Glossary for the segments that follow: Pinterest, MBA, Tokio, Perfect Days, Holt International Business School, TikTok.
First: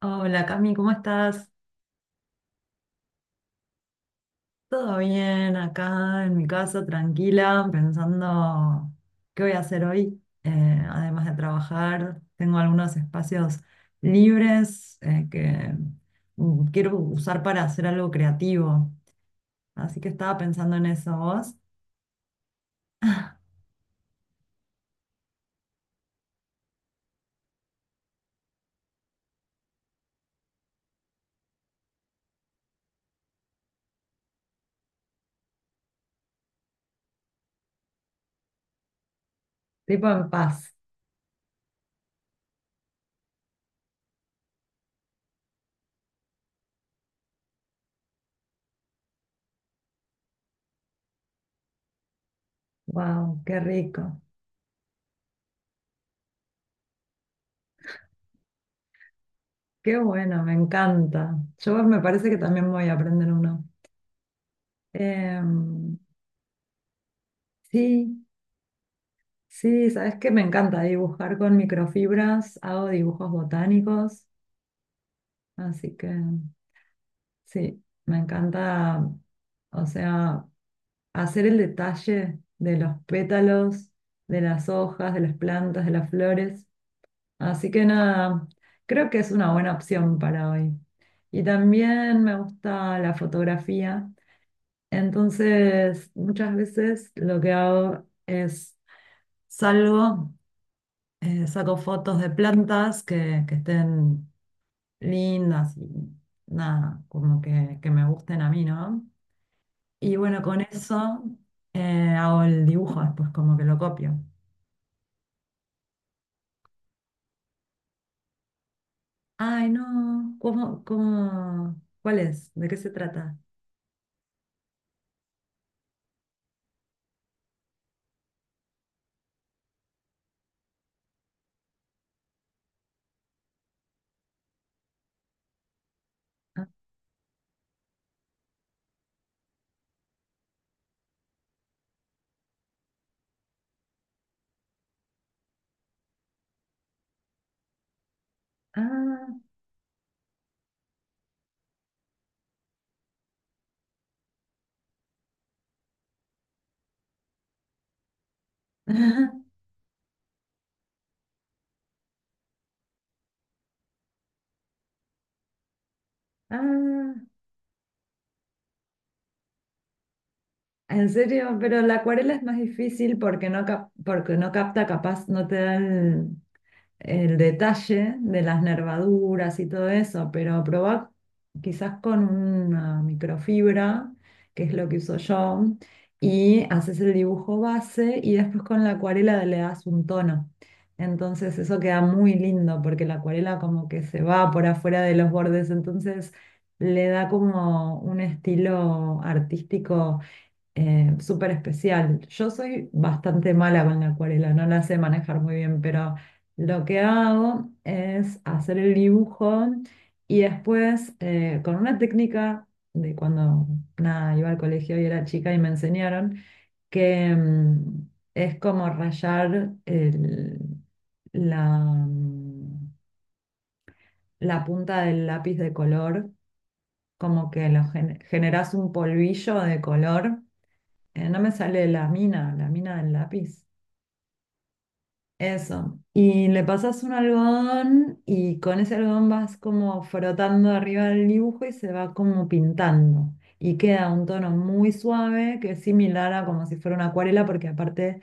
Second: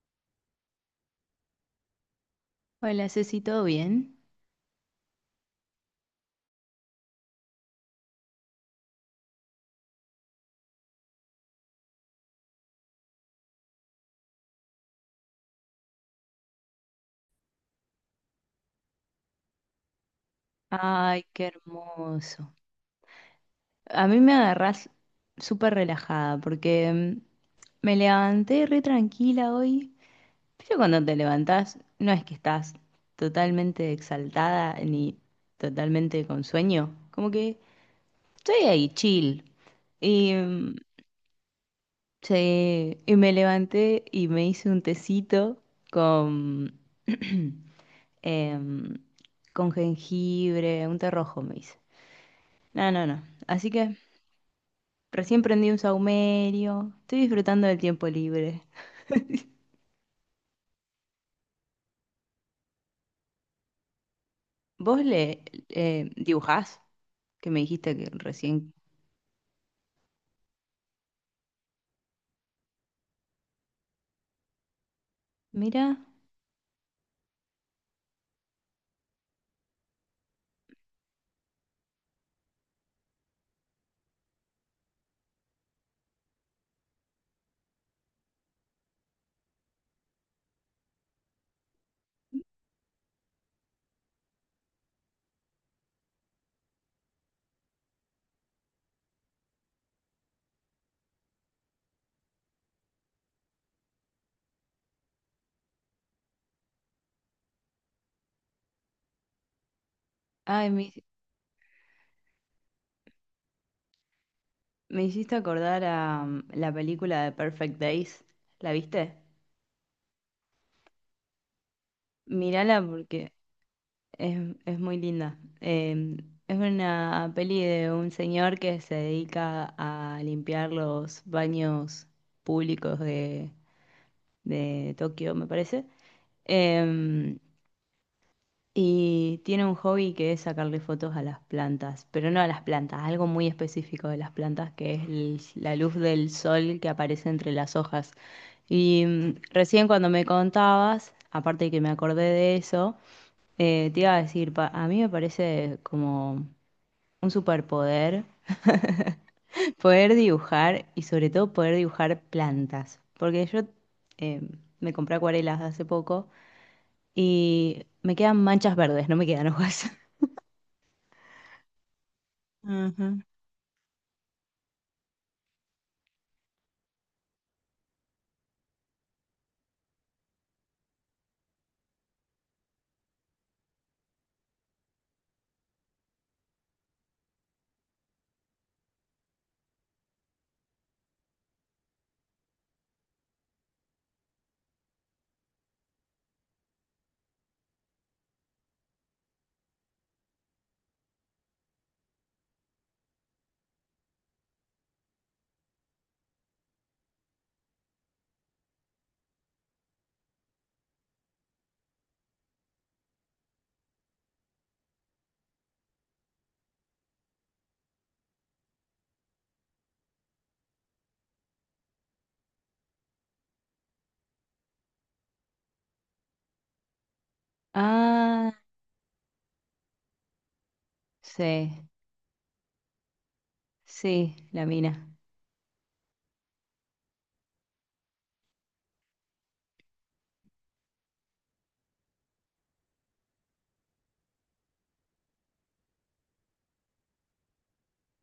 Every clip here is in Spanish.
Hola, Cami, ¿cómo estás? Hola, Ceci, ¿todo bien? ¿Todo bien? Acá en mi casa, tranquila, pensando qué voy a hacer hoy. Además de trabajar, tengo algunos espacios libres que quiero usar para hacer algo creativo. Así que estaba pensando en eso. Ay, qué ¿Vos? hermoso. A mí me agarrás súper relajada porque me levanté re tranquila hoy. Pero cuando te levantás, no es que estás totalmente exaltada ni totalmente con sueño. Como que estoy ahí, chill. Tipo en Y, paz. mm, sí, y me levanté y me hice un tecito con, em, con jengibre, un té rojo me hice. No, no, no. Wow, qué Así que rico. recién prendí un saumerio. Estoy disfrutando del tiempo libre. Qué bueno, me encanta. Yo, me parece que también voy a aprender uno. ¿Vos le Em, dibujás? Que me dijiste que sí. recién. Sí, sabes que me encanta dibujar con microfibras, hago dibujos botánicos, así Mira, que sí, me encanta, o sea, hacer el detalle de los pétalos, de las hojas, de las plantas, de las flores. Así que nada, creo que es una buena opción para hoy. Y también me gusta la fotografía, entonces muchas veces lo que hago es salgo, saco fotos de plantas que estén lindas y nada, como que me gusten a mí, ¿no? Y bueno, con ay, me, eso hago el dibujo después, como que lo copio. me hiciste acordar a la película de Perfect Days. ¿La viste? Ay, no, ¿cómo, cómo, cuál es? ¿De qué Mírala se porque trata? Es muy linda. Es una peli de un señor que se dedica a limpiar los baños públicos de Tokio, me parece. Ah, Em, Y tiene un hobby que es sacarle fotos a las plantas, pero no a las plantas, algo muy específico de las plantas que es la luz del sol que aparece entre las hojas. Ah, Recién cuando me contabas, aparte de que me acordé de eso, te iba a decir, a mí me parece como un superpoder. Poder dibujar y sobre todo poder dibujar plantas, porque yo eh, me compré acuarelas hace poco ah, y me quedan manchas verdes, no me quedan hojas. ¿en serio? Pero la acuarela es más difícil porque no, porque no capta, capaz, no te da el detalle de las nervaduras y todo eso, pero probá quizás con una microfibra, que es lo que uso yo, y haces el dibujo base y después con la acuarela le das un tono. Entonces eso queda muy lindo porque la acuarela como que se va por afuera de los bordes, entonces le da como un estilo artístico súper especial. Yo soy bastante mala con la acuarela, no la sé manejar muy bien, pero lo que hago es hacer el dibujo y después con una técnica de cuando, nada, iba al colegio y era chica, y me enseñaron que, es como rayar la, la punta del lápiz de color, como que lo Ah, generas un polvillo de color. No me sí, sale la mina del lápiz. sí, la mina, Eso. Y le pasas un algodón y con ese algodón vas como frotando arriba del dibujo y se va como pintando. Y queda un tono muy suave que es similar a como si fuera una acuarela, porque aparte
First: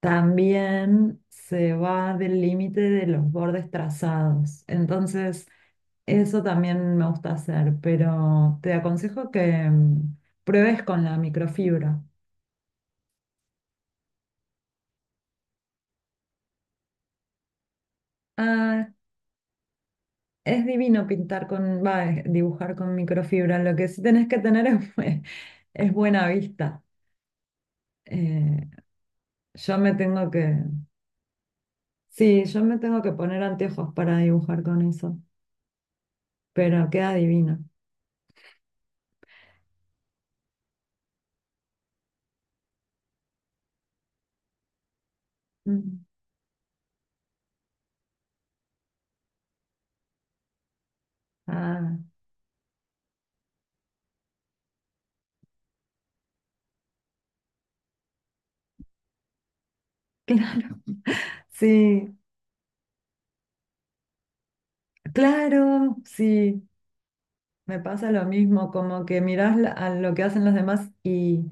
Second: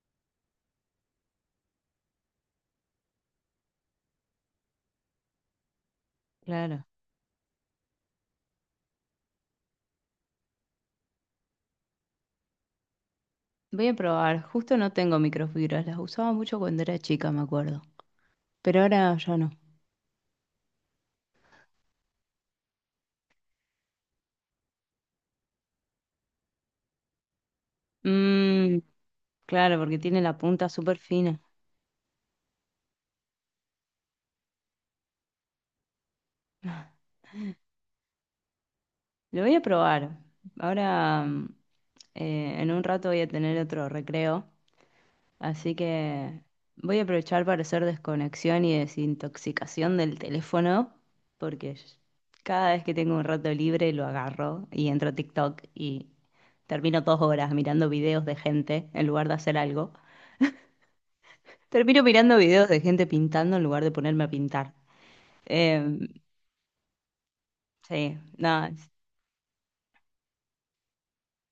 también se va del límite de los bordes trazados. Entonces, eso claro. también me gusta hacer, pero te aconsejo que, pruebes con la microfibra. Voy a probar, justo no tengo microfibras, las usaba mucho cuando era chica, me acuerdo, pero Ah. ahora ya no. Es divino pintar con, va, dibujar con microfibra. Lo que sí tenés que tener es, es buena vista. Eh, Mm, yo claro, me porque tiene tengo la punta súper fina. sí, yo me tengo que poner anteojos para dibujar con eso, pero queda divino. Lo voy a probar. Ahora, en un rato voy a tener otro recreo. Así Mm. que voy a aprovechar para hacer desconexión y desintoxicación del teléfono, porque Ah, cada vez que tengo un rato libre lo agarro y entro a TikTok y termino 2 horas mirando videos de gente en lugar de hacer algo. claro, Termino sí, mirando videos de gente pintando en lugar de ponerme a pintar. claro, Em, sí. Me pasa sí, lo no, mismo, como que mirás a lo que hacen los demás, y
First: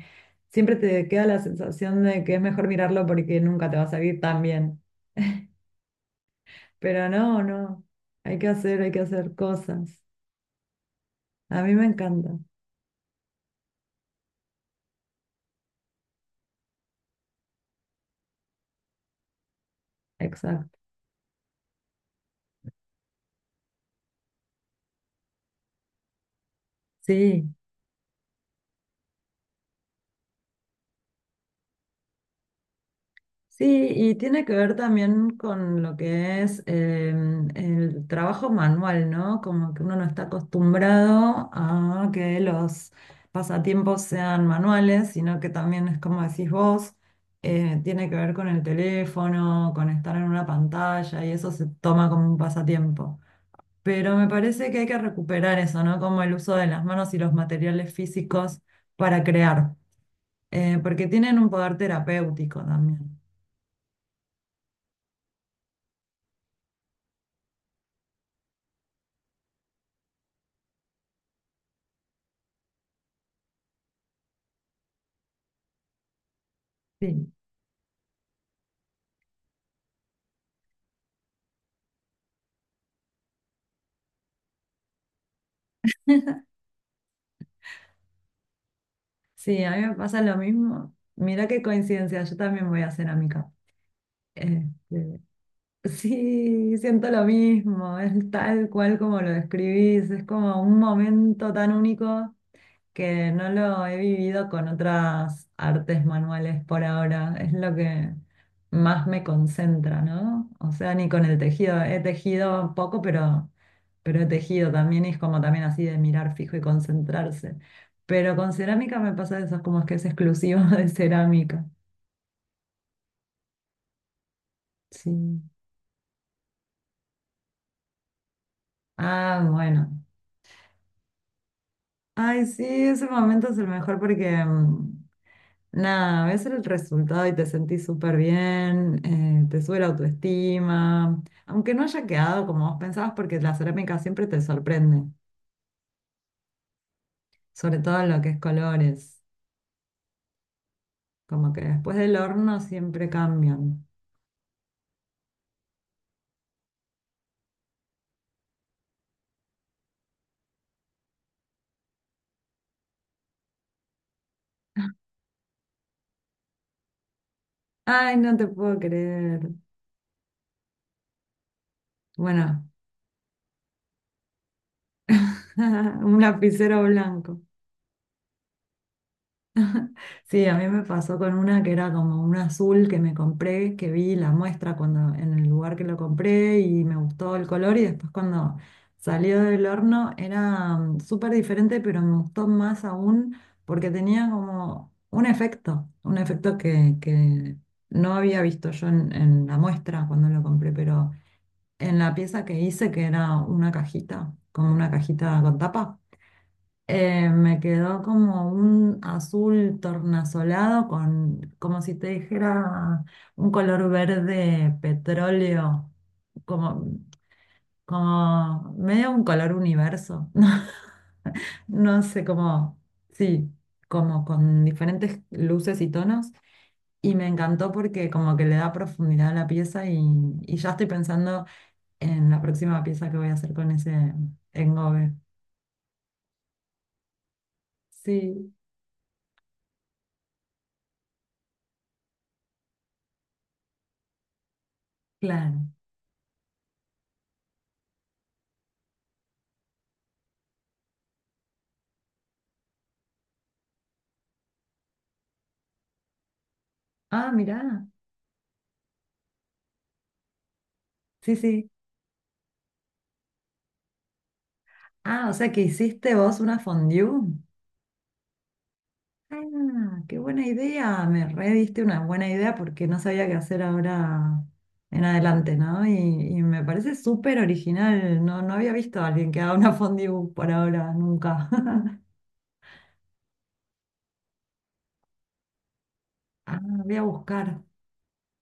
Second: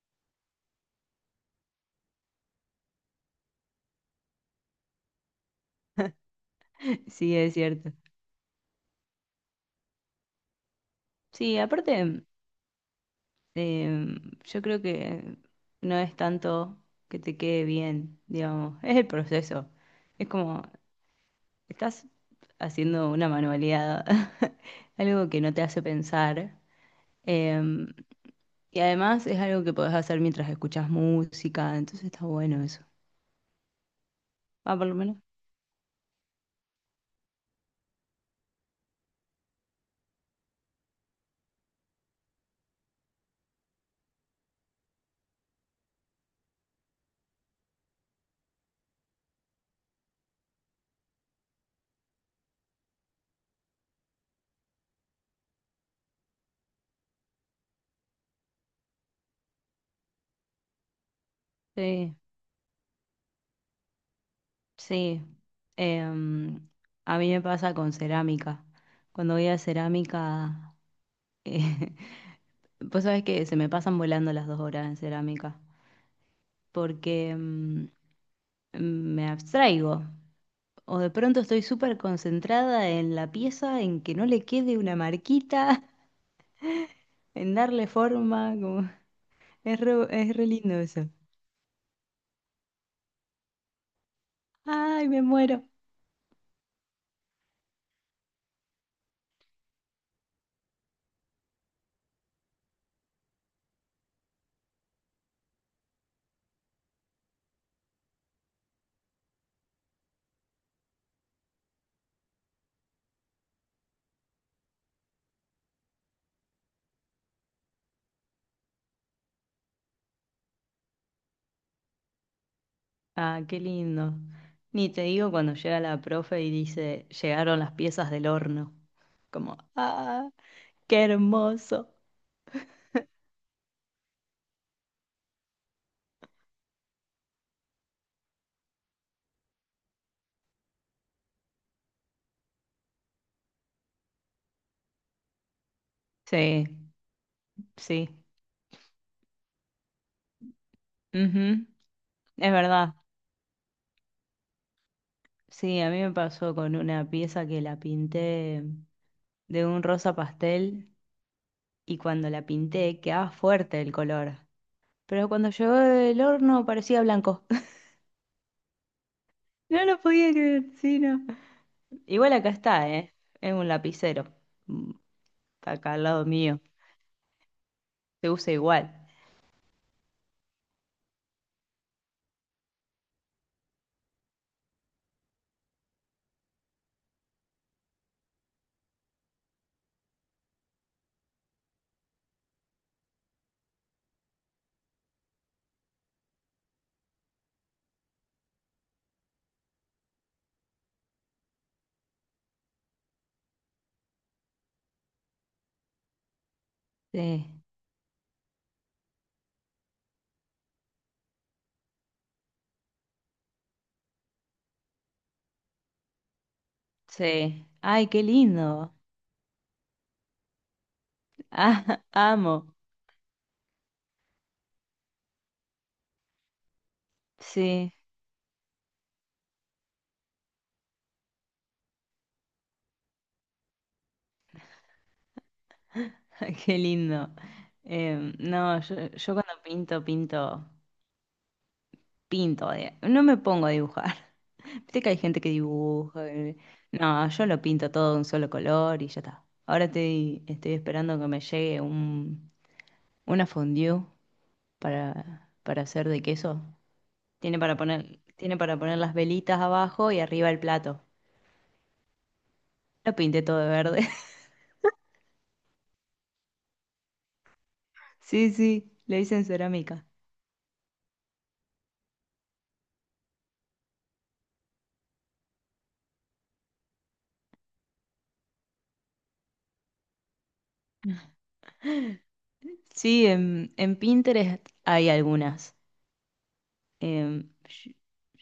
siempre te queda la sensación de que es mejor mirarlo porque nunca te va a salir tan bien. Pero sí no, es no. cierto. Hay que hacer cosas. Sí, A mí me aparte, encanta. em, yo creo que no es tanto que te quede bien, digamos, es el proceso. Es como Exacto. estás haciendo una manualidad, algo que no te hace pensar. Sí, em, y además es algo que podés hacer mientras escuchas música, entonces está bueno eso. sí, y tiene que ver Ah, por lo menos. también con lo que es, el trabajo manual, ¿no? Como que uno no está acostumbrado a que los pasatiempos sean manuales, sino que también es como decís vos, tiene que ver con el teléfono, con estar en una pantalla, y eso se toma como un pasatiempo. Pero me parece que hay que recuperar eso, ¿no? Como el uso de las manos y los materiales físicos para crear, porque tienen un poder Sí, terapéutico también. sí. Em, a mí me pasa con cerámica. Cuando voy a cerámica, eh, vos sabés que se me pasan volando las 2 horas en cerámica, Sí, porque me abstraigo. O de pronto estoy súper concentrada en la pieza, en que no le quede una marquita, en darle forma, como, sí, a mí me pasa lo es re lindo mismo. eso. Mira qué coincidencia, yo también voy a cerámica. Ay, Este, me muero. sí, siento lo mismo, es tal cual como lo describís, es como un momento tan único que no lo he vivido con otras artes manuales por ahora. Es lo que más me concentra, ¿no? O sea, ni con el tejido. He tejido poco, pero he tejido también y es como también así de mirar fijo y concentrarse. Pero con cerámica me pasa eso, es como que es exclusivo de cerámica. Ah, qué lindo. Ni te Sí. digo cuando llega la profe y dice, llegaron las piezas del horno. Ah, Como, bueno. ah, qué hermoso. Ay, sí, ese momento es el mejor porque, nada, ves el resultado y te sentís súper bien, te sube la autoestima, aunque no haya quedado como vos pensabas, porque la cerámica siempre te sorprende, Sí, sobre todo en sí. lo que es colores, como que Ujú, después del es horno verdad. siempre cambian. Sí, a mí me pasó con una pieza que la pinté de un rosa pastel y cuando la pinté quedaba fuerte el color. Pero cuando llegó del horno parecía blanco. Ay, no te puedo creer. No lo podía creer, sí, no. Igual acá Bueno, está, ¿eh? Es un lapicero. Mm, está acá al un lado mío. lapicero blanco. Se usa igual. Sí, a mí me pasó con una que era como un azul que me compré, que vi la muestra cuando, en el lugar que lo compré, y me gustó el color, y después cuando salió del horno era, súper diferente, pero me gustó más aún porque tenía como un efecto que no había visto yo en la muestra cuando lo compré, pero en la pieza que hice, que era una cajita, como una cajita con tapa. Me Sí, quedó como un azul tornasolado con, como si te dijera, un color verde petróleo, como, sí. Ay, qué como lindo. medio un color universo. Ah, No sé amo. cómo, sí, como con diferentes luces y tonos. Y me encantó Sí, porque como que le da profundidad a la pieza, y ya estoy pensando en la próxima pieza que voy a hacer con ese engobe. qué lindo. Sí, No, yo cuando pinto, pinto. No me pongo a dibujar. Viste que hay gente que claro. dibuja. No, yo lo pinto todo de un solo color y ya está. Ahora estoy esperando que me llegue una fondue para hacer de queso. Ah, mirá. Tiene para poner las velitas abajo y arriba el plato. Sí, sí. Lo pinté todo de verde. Ah, o sea que hiciste vos una fondue. Sí, sí, lo hice en Ah, cerámica. qué buena idea. Me rediste una buena idea porque no sabía qué hacer ahora en adelante, ¿no? Y me parece súper original. No, no había visto a alguien que haga una fondue por ahora, nunca. Sí, en Pinterest hay algunas. Ah, voy a Em, buscar. yo,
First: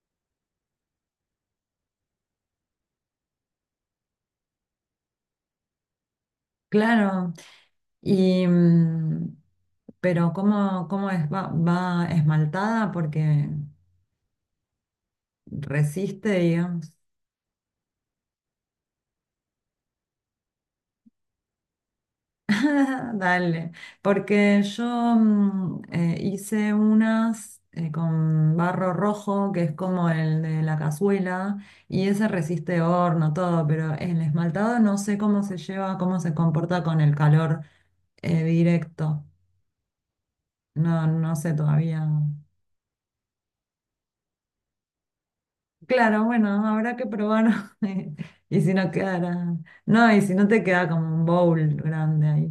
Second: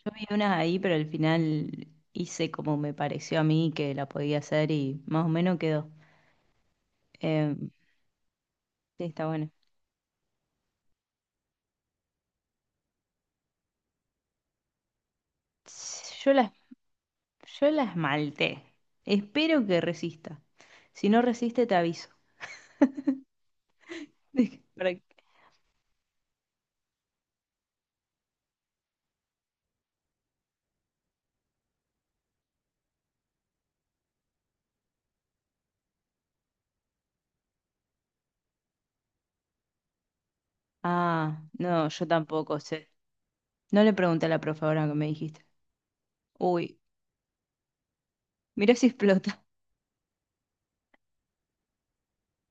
yo vi unas ahí, pero al final hice como me pareció a mí que la podía hacer y más o menos quedó. Claro. Em, Y, sí, está bueno. pero ¿cómo, cómo es? ¿Va, va esmaltada? Porque resiste, Yo las, digamos. yo las malté. Espero que resista. Si no resiste, te aviso. Dale, porque yo, Para- hice unas con barro rojo, que es como el de la cazuela, y ese resiste horno, todo, pero el esmaltado no sé cómo se lleva, cómo se comporta con el calor, directo. No, no Ah, sé no, yo todavía. tampoco. Se, no le pregunté a la profe ahora que me dijiste. Claro, bueno, Uy, habrá que probar. Y si mirá si no explota. quedara, no, y si no te queda como un bowl grande ahí.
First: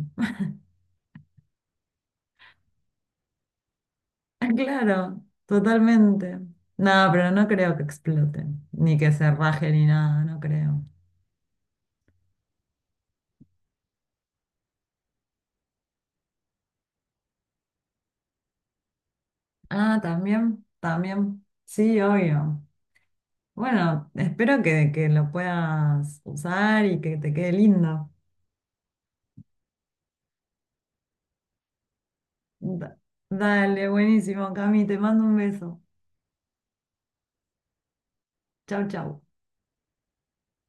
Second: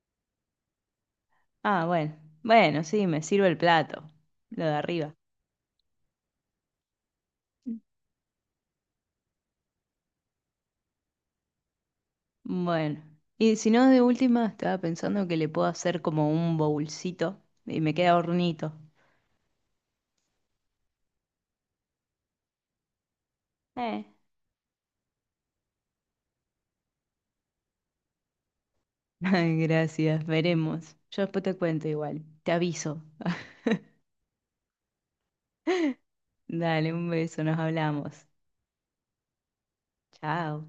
Ah, bueno. Bueno, sí, me sirve el plato. Ah, Lo de arriba. claro, totalmente. No, pero no creo que explote, ni que se raje ni nada, no creo. Bueno. Y si no, de última, estaba pensando que le puedo hacer como un bowlcito y me queda hornito. Ah, también, también. Sí, obvio. Eh. Bueno, espero que lo puedas usar y que te quede lindo. Ay, gracias, veremos. Yo después te cuento igual. Te Da- aviso. Dale, buenísimo, Cami, te mando un beso. Dale, un beso, nos hablamos. Chau, chau. Chao.